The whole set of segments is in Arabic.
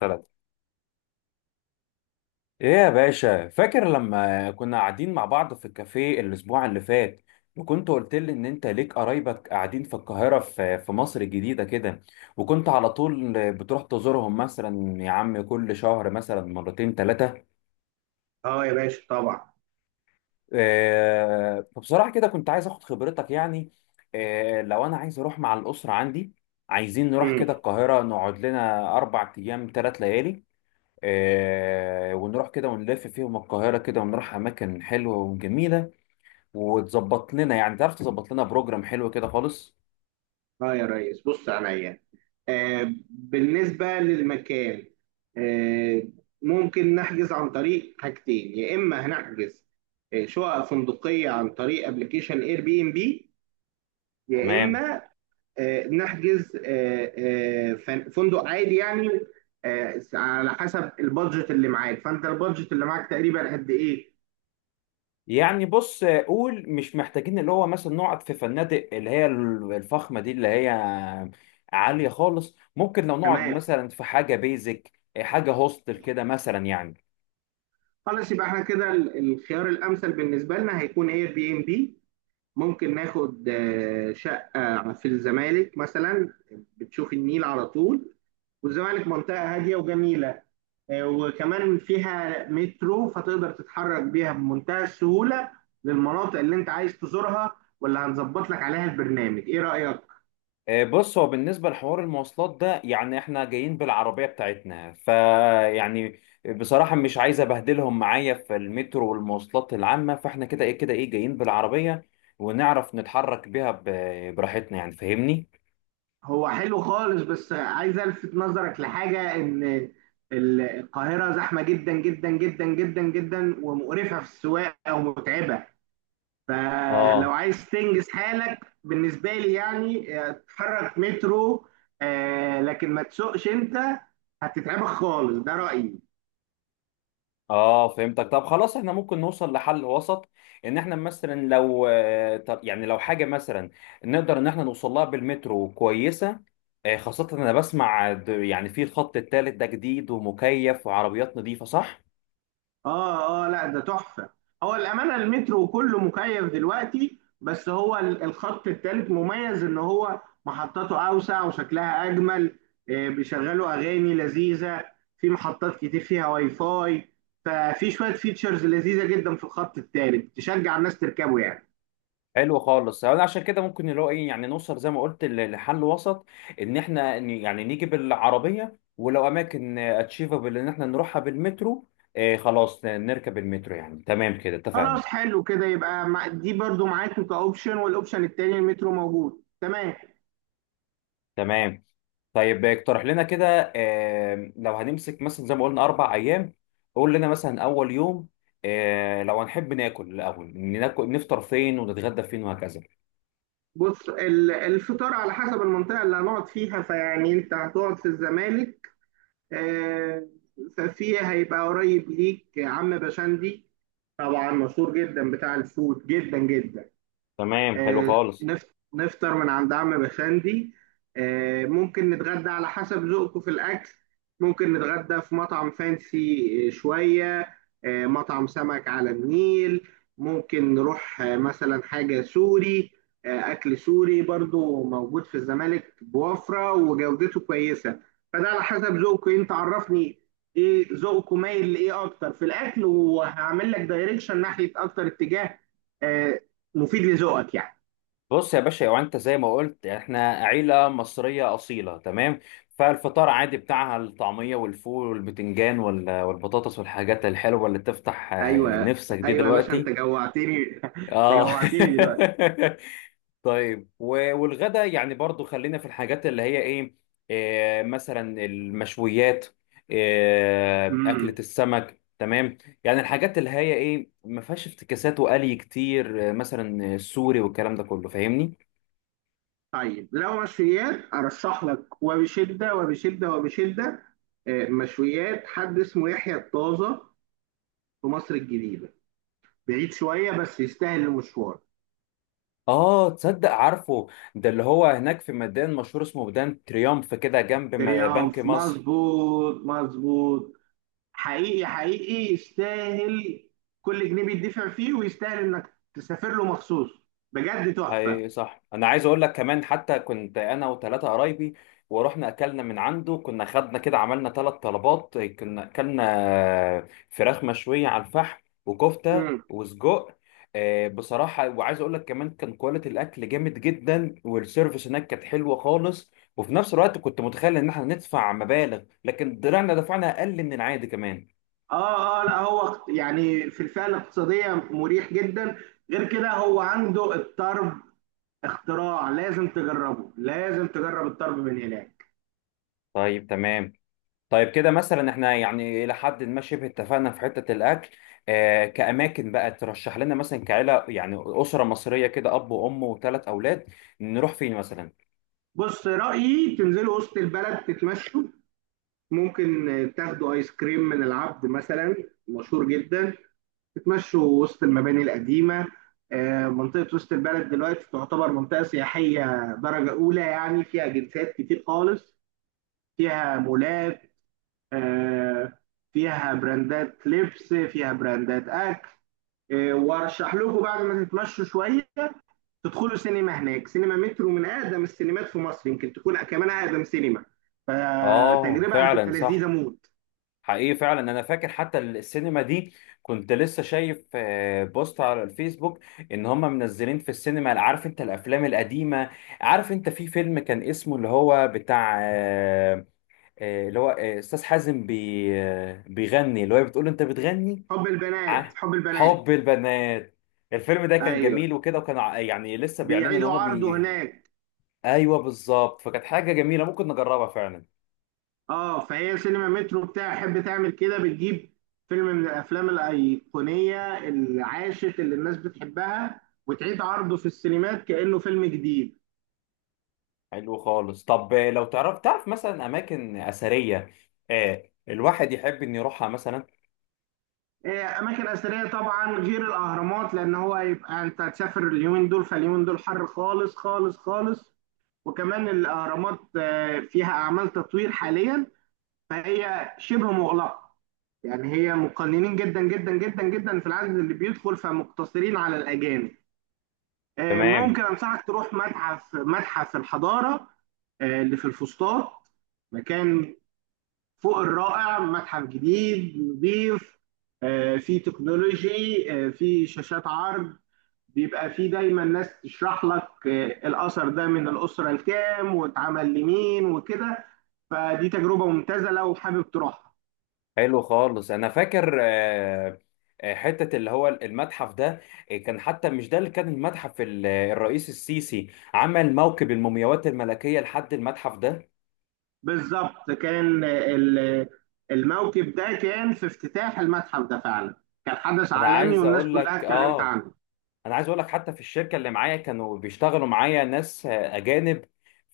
ثلاثة. ايه يا باشا، فاكر لما كنا قاعدين مع بعض في الكافيه الاسبوع اللي فات؟ وكنت قلت لي ان انت ليك قرايبك قاعدين في القاهرة، في مصر الجديدة كده. وكنت على طول بتروح تزورهم، مثلا يا عم كل شهر مثلا مرتين ثلاثة. اه يا باشا، طبعا. فبصراحة كده كنت عايز اخد خبرتك يعني. لو انا عايز اروح مع الاسرة عندي، عايزين نروح امم. كده القاهرة، نقعد لنا 4 ايام 3 ليالي. ونروح كده ونلف فيهم القاهرة كده، ونروح أماكن حلوة وجميلة. وتظبط لنا، يعني تعرف تظبط لنا بروجرام حلو كده خالص. اه يا ريس، بص عليا. بالنسبة للمكان، آه ممكن نحجز عن طريق حاجتين. يا إما هنحجز شقق فندقية عن طريق ابلكيشن Airbnb، يا تمام. إما نحجز فندق عادي يعني. على حسب البادجت اللي معاك، فأنت البادجت اللي معاك تقريبا قد إيه؟ يعني بص، قول مش محتاجين اللي هو مثلا نقعد في فنادق اللي هي الفخمة دي اللي هي عالية خالص، ممكن لو نقعد تمام. مثلا في حاجة بيزك، حاجة هوستل كده مثلا يعني. خلاص، يبقى احنا كده الخيار الأمثل بالنسبة لنا هيكون Airbnb. ممكن ناخد شقة في الزمالك مثلا. بتشوف النيل على طول، والزمالك منطقة هادية وجميلة. وكمان فيها مترو، فتقدر تتحرك بيها بمنتهى السهولة للمناطق اللي انت عايز تزورها، واللي هنظبط لك عليها البرنامج. ايه رأيك؟ بص، هو بالنسبة لحوار المواصلات ده، يعني احنا جايين بالعربية بتاعتنا، فيعني بصراحة مش عايز ابهدلهم معايا في المترو والمواصلات العامة، فاحنا كده ايه جايين بالعربية ونعرف نتحرك بيها براحتنا يعني، فاهمني؟ هو حلو خالص، بس عايز الفت نظرك لحاجة، ان القاهرة زحمة جدا جدا جدا جدا جدا ومقرفة في السواقة ومتعبة. فلو اه، عايز تنجز حالك بالنسبة لي، يعني اتحرك مترو، لكن ما تسوقش انت، هتتعبك خالص، ده رأيي. اه، فهمتك. طب خلاص احنا ممكن نوصل لحل وسط، ان احنا مثلا لو طب يعني لو حاجه مثلا نقدر ان احنا نوصل لها بالمترو كويسه. خاصه انا بسمع يعني في الخط الثالث ده جديد ومكيف وعربيات نظيفه، صح؟ اه، اه، لا، ده تحفة. هو الأمانة المترو كله مكيف دلوقتي، بس هو الخط التالت مميز ان هو محطاته أوسع وشكلها أجمل. بيشغلوا أغاني لذيذة، في محطات كتير فيها Wi-Fi. ففي شوية فيتشرز لذيذة جدا في الخط التالت تشجع الناس تركبه يعني. حلو خالص، انا عشان كده ممكن اللي هو ايه، يعني نوصل زي ما قلت لحل وسط، ان احنا يعني نيجي بالعربيه، ولو اماكن اتشيفابل ان احنا نروحها بالمترو. خلاص نركب المترو، يعني تمام كده اتفقنا. خلاص حلو كده، يبقى دي برضو معاك كأوبشن، والأوبشن التاني المترو موجود. تمام. تمام. طيب اقترح لنا كده، لو هنمسك مثلا زي ما قلنا 4 ايام، قول لنا مثلا اول يوم، لو هنحب ناكل، الاول ناكل نفطر فين ونتغدى فين وهكذا. بص الفطار على حسب المنطقة اللي هنقعد فيها، فيعني أنت هتقعد في الزمالك، آه، ففي هيبقى قريب ليك عم بشندي. طبعا مشهور جدا، بتاع الفود جدا جدا. تمام، حلو آه، خالص. نفطر من عند عم بشندي. ممكن نتغدى على حسب ذوقكم في الأكل. ممكن نتغدى في مطعم فانسي شوية، مطعم سمك على النيل. ممكن نروح مثلا حاجة سوري، أكل سوري برضو موجود في الزمالك بوفرة وجودته كويسة. فده على حسب ذوقك. أنت عرفني إيه ذوقك مايل لإيه أكتر في الأكل، وهعمل لك دايركشن ناحية أكتر اتجاه آه، مفيد لذوقك يعني. بص يا باشا، لو انت زي ما قلت احنا عيله مصريه اصيله، تمام. فالفطار عادي بتاعها الطعميه والفول والبتنجان والبطاطس والحاجات الحلوه اللي تفتح أيوه، نفسك دي أيوه يا باشا، أنت دلوقتي. جوعتني أنت اه. جوعتني دلوقتي. طيب، والغدا يعني برضو خلينا في الحاجات اللي هي ايه، مثلا المشويات، مم. اكلة السمك، تمام. يعني الحاجات اللي هي ايه ما فيهاش افتكاسات وقلي كتير، مثلا السوري والكلام ده كله، فاهمني؟ طيب لو مشويات، ارشح لك وبشده وبشده وبشده. مشويات، حد اسمه يحيى الطازه في مصر الجديده. بعيد شويه، بس يستاهل المشوار. اه، تصدق عارفه، ده اللي هو هناك في ميدان مشهور اسمه ميدان تريومف، كده جنب بنك تريومف، مصر. مظبوط مظبوط. حقيقي حقيقي يستاهل، كل جنيه بيدفع فيه ويستاهل انك تسافر له مخصوص. بجد تحفه. هي صح، انا عايز اقول لك كمان، حتى كنت انا وثلاثه قرايبي ورحنا اكلنا من عنده، كنا خدنا كده عملنا ثلاث طلبات، كنا اكلنا فراخ مشويه على الفحم وكفته مم. وسجق. بصراحه، وعايز اقول لك كمان، كان كواليتي الاكل جامد جدا، والسيرفيس هناك كانت حلوه خالص، وفي نفس الوقت كنت متخيل ان احنا ندفع مبالغ، لكن طلعنا دفعنا اقل من العادي كمان. اه، اه، لا، هو يعني في الفئه الاقتصاديه مريح جدا. غير كده هو عنده الطرب، اختراع، لازم تجربه، لازم تجرب الطرب من هناك. طيب، تمام. طيب كده مثلا احنا يعني الى حد ما شبه اتفقنا في حته الاكل. كاماكن بقى ترشح لنا مثلا كعيله، يعني اسره مصريه كده، اب وام وثلاث اولاد، نروح فين مثلا؟ بص، رأيي تنزلوا وسط البلد تتمشوا. ممكن تاخدوا ايس كريم من العبد مثلا، مشهور جدا. تتمشوا وسط المباني القديمة. منطقة وسط البلد دلوقتي تعتبر منطقة سياحية درجة أولى، يعني فيها جنسات كتير خالص، فيها مولات، آه، فيها براندات لبس، فيها براندات أكل. وأرشح لكم بعد ما تتمشوا شوية تدخلوا سينما هناك. سينما مترو من اقدم السينمات في مصر، يمكن تكون كمان اقدم سينما. اه، فتجربه هتبقى فعلا لذيذه صح. موت. حقيقي فعلا انا فاكر حتى السينما دي، كنت لسه شايف بوست على الفيسبوك ان هم منزلين في السينما، عارف انت الافلام القديمه. عارف انت في فيلم كان اسمه اللي هو بتاع اللي هو استاذ حازم بي آه، بيغني، اللي هو بتقول له انت بتغني. حب البنات، ع- حب البنات. حب البنات. الفيلم ده كان ايوه، جميل وكده، وكان يعني لسه بيعلنوا ان بيعيدوا هما عرضه بي هناك. ايوه، بالظبط، فكانت حاجه جميله ممكن نجربها فعلا. اه، فهي سينما مترو بتاع تحب تعمل كده، بتجيب فيلم من الافلام الايقونيه العاشت اللي الناس بتحبها، وتعيد عرضه في السينمات كانه فيلم جديد. حلو خالص. طب لو تعرف مثلا اماكن اثريه، الواحد يحب ان يروحها مثلا. إيه، اماكن اثريه طبعا غير الاهرامات، لان هو هيبقى انت هتسافر اليومين دول، فاليومين دول حر خالص خالص خالص. وكمان الاهرامات فيها اعمال تطوير حاليا، فهي شبه مغلقه. يعني هي مقننين جدا جدا جدا جدا في العدد اللي بيدخل، فمقتصرين على الاجانب. تمام، ممكن انصحك تروح متحف الحضاره، اللي في الفسطاط. مكان فوق الرائع، متحف جديد نظيف. فيه تكنولوجي، فيه شاشات عرض. بيبقى فيه دايما ناس تشرح لك الأثر ده من الأسرة الكام واتعمل لمين وكده. فدي تجربة ممتازة لو حابب تروحها. حلو خالص. انا فاكر حته اللي هو المتحف ده، كان حتى مش ده، اللي كان المتحف الرئيس السيسي عمل موكب المومياوات الملكيه لحد المتحف ده. بالظبط كان الموكب ده كان في افتتاح المتحف ده فعلا. كان حدث انا عالمي، عايز والناس اقول كلها لك اتكلمت اه عنه. انا عايز اقول لك حتى في الشركه اللي معايا كانوا بيشتغلوا معايا ناس اجانب،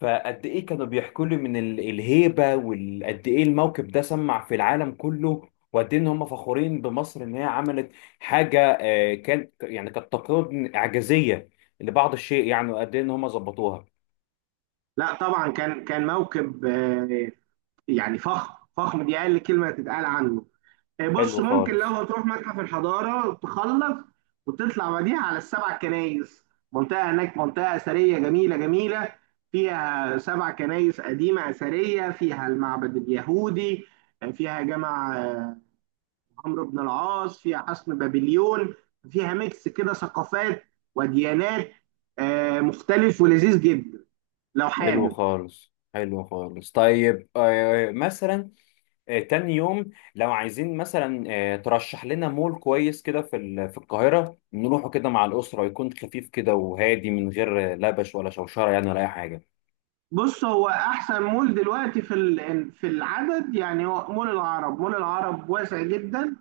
فقد ايه كانوا بيحكوا لي من الهيبه، وقد ايه الموقف ده سمع في العالم كله، وقد ايه ان هم فخورين بمصر ان هي عملت حاجه، كان يعني كانت تقريبا اعجازيه لبعض الشيء، يعني وقد ايه ان هم ظبطوها. لا طبعا، كان موكب يعني فخم فخم، دي أقل كلمة تتقال عنه. بص، حلو ممكن لو خالص، هتروح متحف الحضارة تخلص وتطلع بعديها على السبع كنايس. منطقة هناك، منطقة أثرية جميلة جميلة، فيها سبع كنايس قديمة أثرية، فيها المعبد اليهودي، فيها جامع عمرو بن العاص، فيها حصن بابليون. فيها ميكس كده ثقافات وديانات مختلف ولذيذ جدا لو حلو حابب. خالص، حلو خالص. طيب مثلا، تاني يوم لو عايزين مثلا، ترشح لنا مول كويس كده في القاهرة، نروحه كده مع الأسرة، يكون خفيف كده وهادي، من غير لبش ولا شوشرة يعني ولا أي حاجة. بص هو احسن مول دلوقتي في في العدد يعني، هو مول العرب. مول العرب واسع جدا،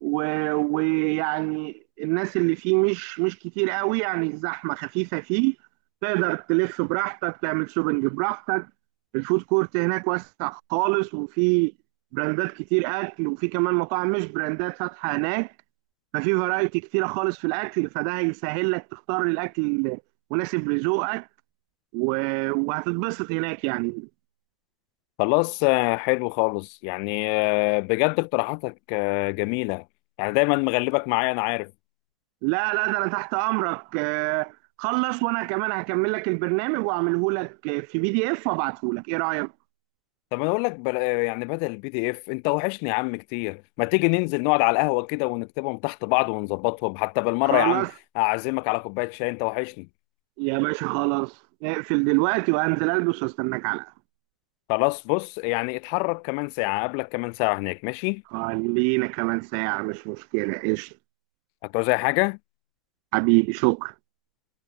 ويعني الناس اللي فيه مش كتير قوي، يعني الزحمة خفيفة فيه. تقدر تلف براحتك، تعمل شوبنج براحتك. الفود كورت هناك واسع خالص، وفي براندات كتير أكل، وفي كمان مطاعم مش براندات فاتحة هناك. ففي فرايتي كتيرة خالص في الأكل، فده هيسهل لك تختار الأكل المناسب لذوقك، وهتتبسط هناك يعني. خلاص، حلو خالص يعني، بجد اقتراحاتك جميلة. يعني دايما مغلبك معايا، أنا عارف. لا، لا، ده انا تحت امرك. خلص، وانا كمان هكمل لك البرنامج واعمله لك في PDF وابعته لك. ايه رايك؟ طب أنا أقول لك بل... آه، يعني بدل الـPDF، أنت وحشني يا عم كتير، ما تيجي ننزل نقعد على القهوة كده ونكتبهم تحت بعض ونظبطهم حتى بالمرة يا عم؟ خلاص. أعزمك على كوباية شاي، أنت وحشني. يا باشا، خلاص، اقفل دلوقتي وانزل البس واستناك على القهوة. خلاص، بص يعني اتحرك كمان ساعة قبلك، كمان ساعة هناك، ماشي؟ خلينا كمان ساعة، مش مشكلة، قشطة. هتعوز أي حاجة؟ حبيبي، شكرا.